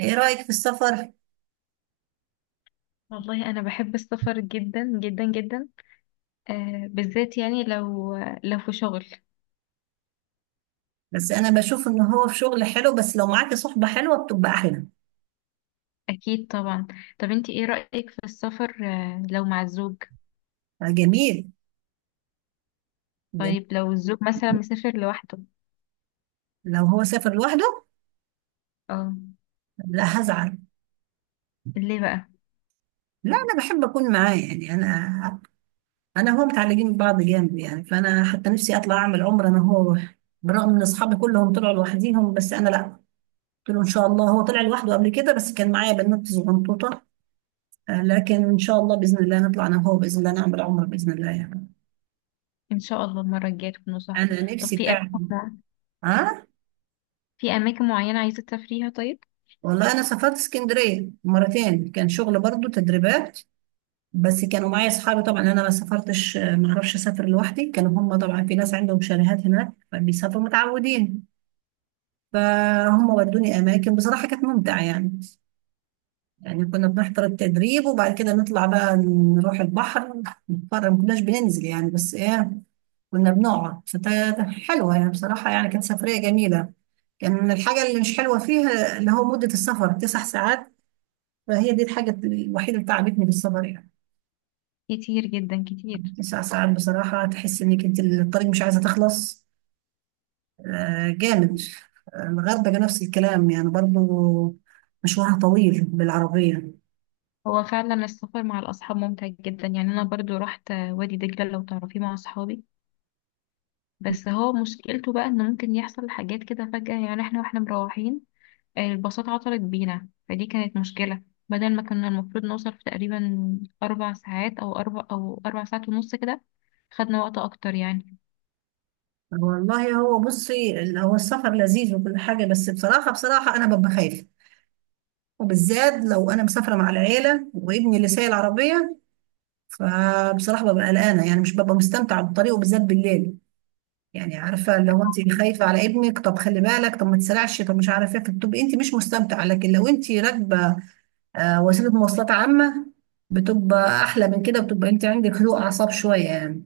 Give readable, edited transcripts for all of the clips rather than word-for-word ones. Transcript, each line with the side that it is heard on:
right: ايه رأيك في السفر؟
left: والله انا بحب السفر جدا جدا جدا. آه، بالذات يعني لو في شغل.
right: بس انا بشوف ان هو في شغل حلو، بس لو معاكي صحبة حلوة بتبقى احلى.
left: اكيد طبعا. طب انت ايه رأيك في السفر؟ آه، لو مع الزوج.
right: آه، جميل. جميل.
left: طيب لو الزوج مثلا مسافر لوحده.
right: لو هو سافر لوحده،
left: اه.
right: لا هزعل.
left: ليه بقى؟
right: لا انا بحب اكون معاه، يعني انا هو متعلقين ببعض جامد يعني، فانا حتى نفسي اطلع اعمل عمرة انا هو. برغم ان اصحابي كلهم طلعوا لوحديهم بس انا لا. قلت له ان شاء الله، هو طلع لوحده قبل كده بس كان معايا بنات صغنطوطة. آه، لكن ان شاء الله باذن الله نطلع انا وهو باذن الله، نعمل عمرة باذن الله يعني.
left: ان شاء الله المرة الجاية تكونوا صاحبه.
right: انا
left: طب
right: نفسي
left: في اماكن،
right: فعلا.
left: مع-
right: ها.
left: في اماكن معينة عايزة تسافريها؟ طيب.
right: والله انا سافرت اسكندريه مرتين، كان شغل برضو تدريبات. بس كانوا معايا اصحابي طبعا، انا ما سافرتش، ما اعرفش اسافر لوحدي. كانوا هم طبعا في ناس عندهم شاليهات هناك فبيسافروا متعودين. فهم ودوني اماكن بصراحه، كانت ممتعه يعني. يعني كنا بنحضر التدريب وبعد كده نطلع بقى نروح البحر نتفرج، ما كناش بننزل يعني، بس ايه، كنا بنقعد، فكانت حلوه يعني بصراحه، يعني كانت سفريه جميله. كان الحاجه اللي مش حلوه فيها اللي هو مده السفر تسع ساعات. فهي دي الحاجة الوحيدة اللي تعبتني بالسفر يعني.
left: كتير جدا كتير.
right: تسع ساعات بصراحة تحس انك انت الطريق مش عايزة تخلص. آه جامد. آه، الغردقة نفس الكلام يعني برضو، مشوارها طويل بالعربية.
left: هو فعلا السفر مع الاصحاب ممتع جدا، يعني انا برضو رحت وادي دجلة لو تعرفيه مع اصحابي. بس هو مشكلته بقى انه ممكن يحصل حاجات كده فجأة، يعني احنا واحنا مروحين الباصات عطلت بينا، فدي كانت مشكلة. بدل ما كنا المفروض نوصل في تقريبا 4 ساعات أو 4 ساعات ونص كده، خدنا وقت أكتر يعني.
right: والله هو بصي، هو السفر لذيذ وكل حاجة، بس بصراحة بصراحة أنا ببقى خايفة، وبالذات لو أنا مسافرة مع العيلة وابني اللي سايق العربية. فبصراحة ببقى قلقانة، يعني مش ببقى مستمتعة بالطريق، وبالذات بالليل. يعني عارفه، لو انت خايفه على ابنك طب خلي بالك، طب ما تسرعش، طب مش عارفه ايه، بتبقي انت مش مستمتعه. لكن لو انت راكبه آه، وسيله مواصلات عامه بتبقى احلى من كده، بتبقى انت عندك هدوء اعصاب شويه يعني.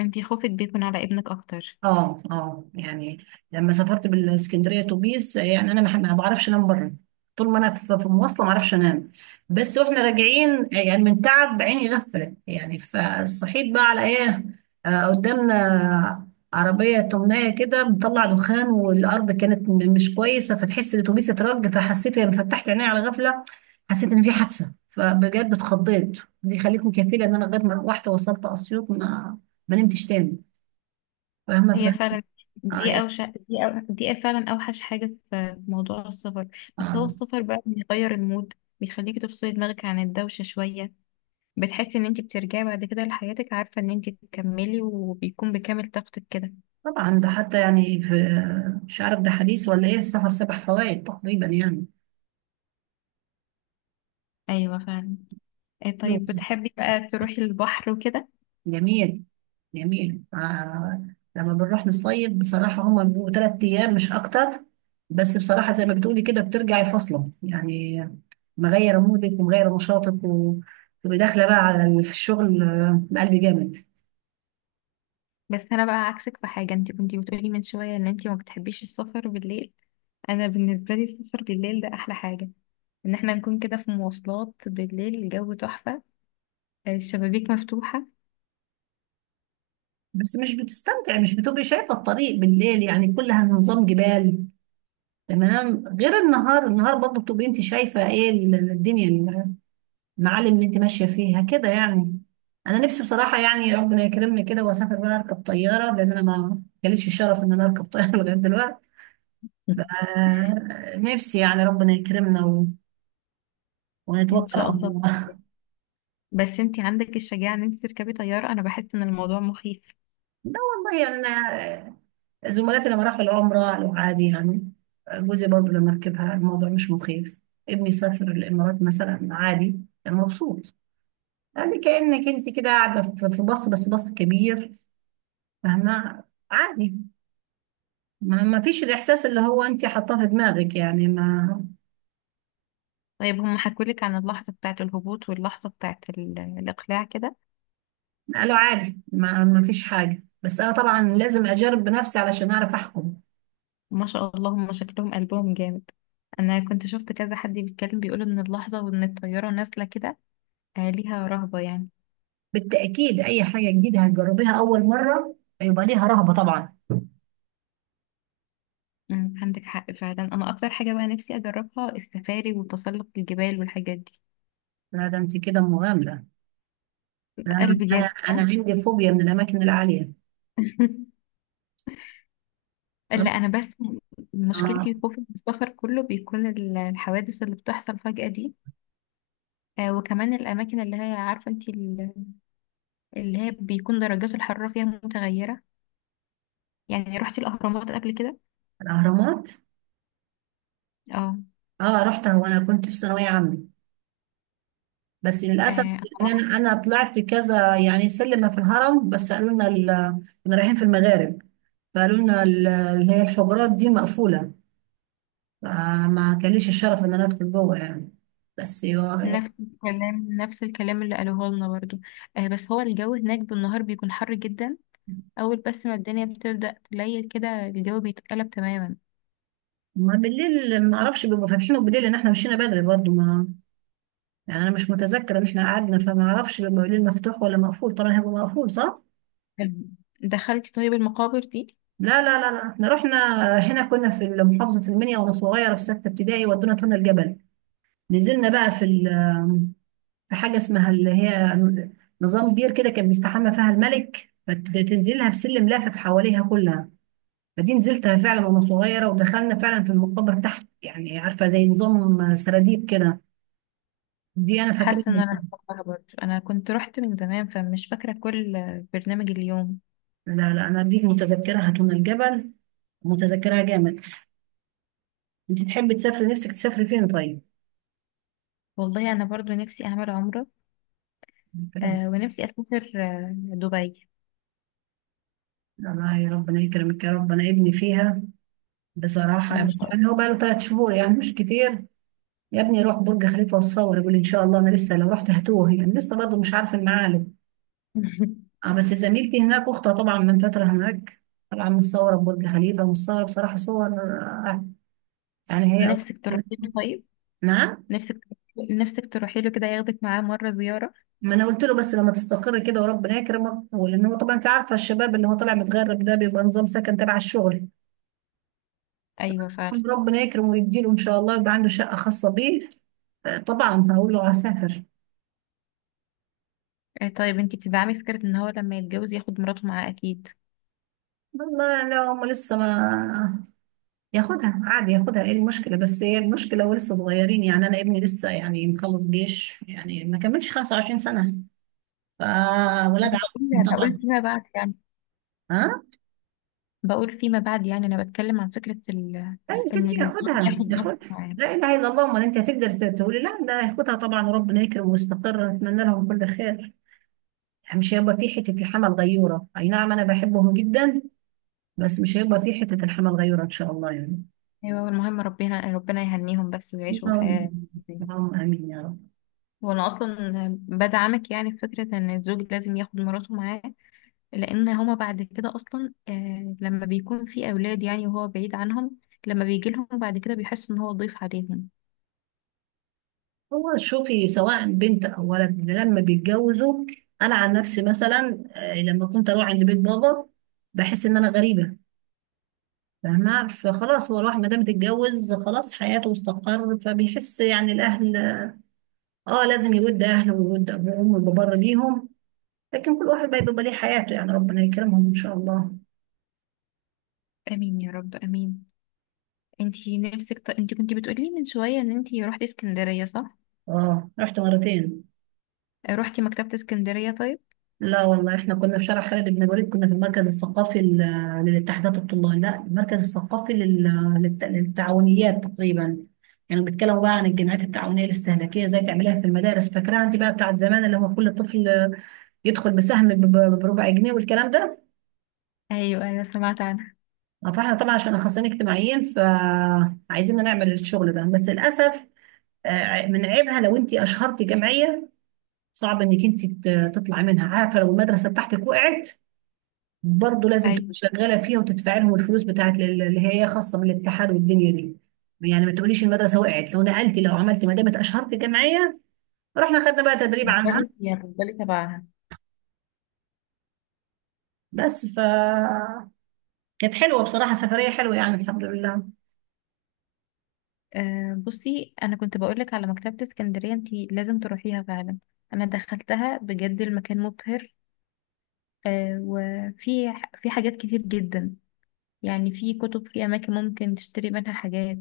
left: انتي خوفك بيكون على ابنك أكتر؟
right: اه اه يعني. لما سافرت بالاسكندريه اتوبيس يعني، انا ما بعرفش انام بره. طول ما انا في مواصله ما اعرفش انام. بس واحنا راجعين يعني من تعب عيني غفلت يعني، فصحيت بقى على ايه؟ آه قدامنا عربيه تمنايه كده بتطلع دخان، والارض كانت مش كويسه، فتحس الاتوبيس اترج، فحسيت لما فتحت عيني على غفله حسيت ان في حادثه، فبجد اتخضيت. دي خلتني كفيله ان انا لغايه ما روحت وصلت اسيوط ما نمتش تاني. فاهمه.
left: هي فعلا.
right: اه
left: دي
right: يعني.
left: أوشك دي, أو... دي فعلا أوحش حاجة في موضوع السفر. بس هو
right: آه.
left: السفر بقى بيغير المود، بيخليكي تفصلي دماغك عن الدوشة شوية. بتحسي ان انت بترجعي بعد كده لحياتك عارفة ان انت تكملي وبيكون بكامل طاقتك كده.
right: طبعا ده حتى يعني في، مش عارف ده حديث ولا ايه، السفر سبع فوائد تقريبا يعني.
left: ايوه فعلا. إيه،
right: حلو.
left: طيب بتحبي بقى تروحي البحر وكده؟
right: جميل. جميل آه. لما بنروح نصيف بصراحة هما بيبقوا تلات أيام مش أكتر. بس بصراحة زي ما بتقولي كده، بترجعي فاصلة يعني، مغيرة مودك ومغيرة نشاطك، وتبقي داخلة بقى على الشغل آه، بقلب جامد.
left: بس انا بقى عكسك في حاجة. انت كنتي بتقولي من شوية ان انت ما بتحبيش السفر بالليل. انا بالنسبة لي السفر بالليل ده احلى حاجة. ان احنا نكون كده في مواصلات بالليل، الجو تحفة، آه الشبابيك مفتوحة.
right: بس مش بتستمتعي، مش بتبقي شايفة الطريق بالليل، يعني كلها نظام جبال. تمام، غير النهار. النهار برضو بتبقي انت شايفه ايه الدنيا، المعالم اللي انت ماشيه فيها كده يعني. انا نفسي بصراحه يعني ربنا يكرمني كده واسافر بقى اركب طياره، لان انا ما جاليش الشرف ان انا اركب طياره لغايه دلوقتي. آه نفسي يعني ربنا يكرمنا
left: ان
right: ونتوكل
left: شاء
right: على
left: الله.
right: الله
left: بس انت عندك الشجاعة ان انت تركبي طيارة. انا بحس ان الموضوع مخيف.
right: لا والله يعني انا، زملاتي لما راحوا العمره قالوا عادي يعني. جوزي برضو لما ركبها الموضوع مش مخيف. ابني سافر الامارات مثلا عادي، كان مبسوط. يعني كأنك انت كده قاعدة في في باص بس باص كبير. فاهمة. عادي. ما فيش الإحساس اللي هو انت حاطاه في دماغك يعني ما.
left: طيب هم حكولك عن اللحظة بتاعة الهبوط واللحظة بتاعة الإقلاع كده؟
right: قالوا عادي، ما فيش حاجة، بس أنا طبعا لازم أجرب بنفسي علشان أعرف أحكم.
left: ما شاء الله هم شكلهم قلبهم جامد. أنا كنت شفت كذا حد بيتكلم بيقول إن اللحظة وإن الطيارة نازلة كده، ليها رهبة يعني.
right: بالتأكيد أي حاجة جديدة هتجربيها أول مرة هيبقى ليها رهبة طبعا.
left: عندك حق فعلا. أنا أكتر حاجة بقى نفسي أجربها السفاري وتسلق الجبال والحاجات دي.
right: لا ده انت كده مغامرة. أنا.
left: قلبي
right: أنا
left: جامد.
right: أنا عندي فوبيا من الأماكن العالية.
left: لا أنا بس
right: آه.
left: مشكلتي خوفي من السفر كله بيكون الحوادث اللي بتحصل فجأة دي. وكمان الأماكن اللي هي عارفة أنت، اللي هي بيكون درجات الحرارة فيها متغيرة. يعني رحتي الأهرامات قبل كده؟
right: الأهرامات.
left: اه.
right: اه رحتها وأنا كنت في ثانوية عامة، بس
left: آه،
right: للاسف
left: أنا
right: يعني انا،
left: رحت.
right: أنا طلعت كذا يعني سلمه في الهرم، بس قالوا لنا كنا رايحين في المغارب، فقالوا لنا اللي هي الحجرات دي مقفوله، فما كان ليش الشرف ان انا ادخل جوه يعني. بس
left: نفس الكلام نفس الكلام اللي قالوه لنا برضو. آه بس هو الجو هناك بالنهار بيكون حر جدا. أول بس ما الدنيا بتبدأ تليل كده الجو بيتقلب تماما.
right: ما بالليل ما اعرفش بيبقوا فاتحين، وبالليل ان احنا مشينا بدري برضو ما، يعني انا مش متذكره ان احنا قعدنا، فما اعرفش بيبقى بالليل مفتوح ولا مقفول. طبعا هيبقى مقفول صح؟
left: دخلتي طيب المقابر دي؟
right: لا لا لا لا، احنا رحنا. هنا كنا في محافظه المنيا وانا صغيره في سته ابتدائي، ودونا تونا الجبل، نزلنا بقى في، في حاجة اسمها اللي هي، نظام بير كده كان بيستحمى فيها الملك، فتنزلها بسلم لافف حواليها كلها. فدي نزلتها فعلا وانا صغيرة، ودخلنا فعلا في المقبرة تحت يعني، عارفة زي نظام سراديب كده. دي انا فاكراها.
left: حاسة إن أنا بحبها برضو، أنا كنت رحت من زمان فمش فاكرة كل برنامج اليوم.
right: لا انا دي متذكرها دون الجبل. متذكرها جامد. انت تحبي تسافري، نفسك تسافري فين طيب؟
left: والله أنا برضو نفسي أعمل عمرة.
right: الكلام.
left: آه، ونفسي أسافر دبي.
right: الله، يا ربنا يكرمك يا رب. انا ابني فيها بصراحة،
left: ما
right: بس
left: شاء
right: يعني هو بقاله ثلاث شهور يعني مش كتير. يا ابني روح برج خليفة وتصور، يقول إن شاء الله، أنا لسه لو رحت هتوه يعني، لسه برضه مش عارف المعالم.
left: الله.
right: آه بس زميلتي هناك أختها طبعا من فترة هناك، طالعة متصورة ببرج خليفة ومتصورة بصراحة صور آه، يعني هي
left: نفسك تروحي طيب؟
right: نعم.
left: نفسك نفسك تروحي له كده ياخدك معاه مرة زيارة.
right: ما أنا قلت له بس لما تستقر كده وربنا يكرمك، ولأن هو طبعا أنت عارفة الشباب اللي هو طالع متغرب ده بيبقى نظام سكن تبع الشغل.
left: ايوه فعلا.
right: ربنا يكرمه ويديله إن شاء الله يبقى عنده شقة خاصة بيه. آه، طبعا هقول له هسافر.
left: آه، طيب انتي بتدعمي فكرة ان هو لما يتجوز ياخد مراته معاه؟ اكيد.
right: والله لا هم لسه ما، ياخدها عادي، ياخدها ايه المشكلة، بس هي المشكلة ولسه صغيرين يعني. انا ابني لسه يعني مخلص جيش، يعني ما كملش 25 سنة،
left: انا
right: فولاد
left: بقول
right: عم
left: يعني، بقول
right: طبعا.
left: فيما بعد يعني.
right: ها.
left: بقول فيما بعد يعني انا بتكلم عن فكرة
right: لا يا ستي
left: ان الزوج
right: ياخدها
left: ياخد زوجته
right: ياخدها.
left: معاه.
right: لا اله الا الله، امال انت هتقدر تقولي لا؟ ده هياخدها طبعا، وربنا يكرم ويستقر، نتمنى لهم كل خير. يعني مش هيبقى في حتة الحمل غيورة، اي نعم انا بحبهم جدا، بس مش هيبقى في حتة الحمل غيورة ان شاء الله يعني.
left: ايوه المهم ربنا، ربنا يهنيهم بس ويعيشوا حياة
right: اللهم
left: زي-
right: آمين يا رب.
left: وانا اصلا بدعمك يعني في فكرة ان الزوج لازم ياخد مراته معاه. لان هما بعد كده اصلا لما بيكون في اولاد يعني وهو بعيد عنهم، لما بيجي لهم بعد كده بيحس ان هو ضيف عليهم.
right: هو شوفي سواء بنت او ولد لما بيتجوزوا، انا عن نفسي مثلا آه، لما كنت اروح عند بيت بابا بحس ان انا غريبه. فاهمه. فخلاص هو الواحد ما دام اتجوز خلاص حياته استقر، فبيحس يعني الاهل، اه لازم يود اهله ويود ابوه وامه ويبقى بر بيهم، لكن كل واحد بقى بيبقى ليه حياته. يعني ربنا يكرمهم ان شاء الله.
left: امين يا رب امين. انتي نفسك. انتي كنتي بتقولي لي من شويه ان انتي رحتي اسكندريه صح؟
right: اه رحت مرتين.
left: روحتي مكتبه اسكندريه طيب؟
right: لا والله احنا كنا في شارع خالد بن الوليد، كنا في المركز الثقافي للاتحادات الطلاب، لا المركز الثقافي للتعاونيات تقريبا. يعني بيتكلموا بقى عن الجمعيات التعاونية الاستهلاكية زي تعمليها في المدارس، فاكراها انت بقى بتاعت زمان اللي هو كل طفل يدخل بسهم بربع جنيه والكلام ده.
left: ايوه ايوه سمعت عنها.
right: اه، فاحنا طبعا عشان اخصائيين اجتماعيين فعايزين نعمل الشغل ده، بس للاسف. اه، من عيبها لو انت اشهرتي جمعية، صعب انك انت تطلعي منها. عارفة لو المدرسة بتاعتك وقعت، برضه لازم تكون
left: ايوه
right: شغاله فيها وتدفع لهم الفلوس بتاعت اللي هي خاصه من الاتحاد والدنيا دي. يعني ما تقوليش المدرسه وقعت لو نقلتي لو عملتي، ما دام اشهرتي جمعيه. رحنا خدنا بقى تدريب عنها.
left: هتفضلي فيها هتفضلي تبعها.
right: بس ف كانت حلوه بصراحه، سفريه حلوه يعني الحمد لله.
left: أه بصي، انا كنت بقولك على مكتبه اسكندريه انتي لازم تروحيها فعلا. انا دخلتها بجد المكان مبهر. أه في حاجات كتير جدا. يعني في كتب في اماكن ممكن تشتري منها حاجات.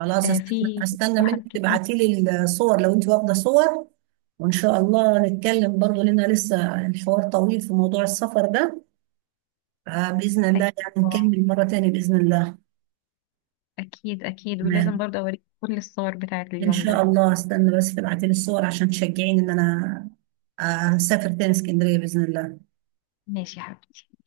right: خلاص
left: أه
right: استنى،
left: في
right: استنى
left: تحف
right: منك تبعتي
left: كتير.
right: لي الصور لو انت واخده صور، وان شاء الله نتكلم برضه، لان لسه الحوار طويل في موضوع السفر ده، فباذن الله
left: اكيد.
right: يعني نكمل مره تاني باذن الله.
left: أكيد أكيد ولازم
right: تمام.
left: برضه أوريك كل الصور بتاعت
right: ان
left: اليوم
right: شاء
left: ده.
right: الله. استنى بس تبعتي لي الصور عشان تشجعيني ان انا اسافر تاني اسكندريه باذن الله.
left: ماشي يا حبيبي.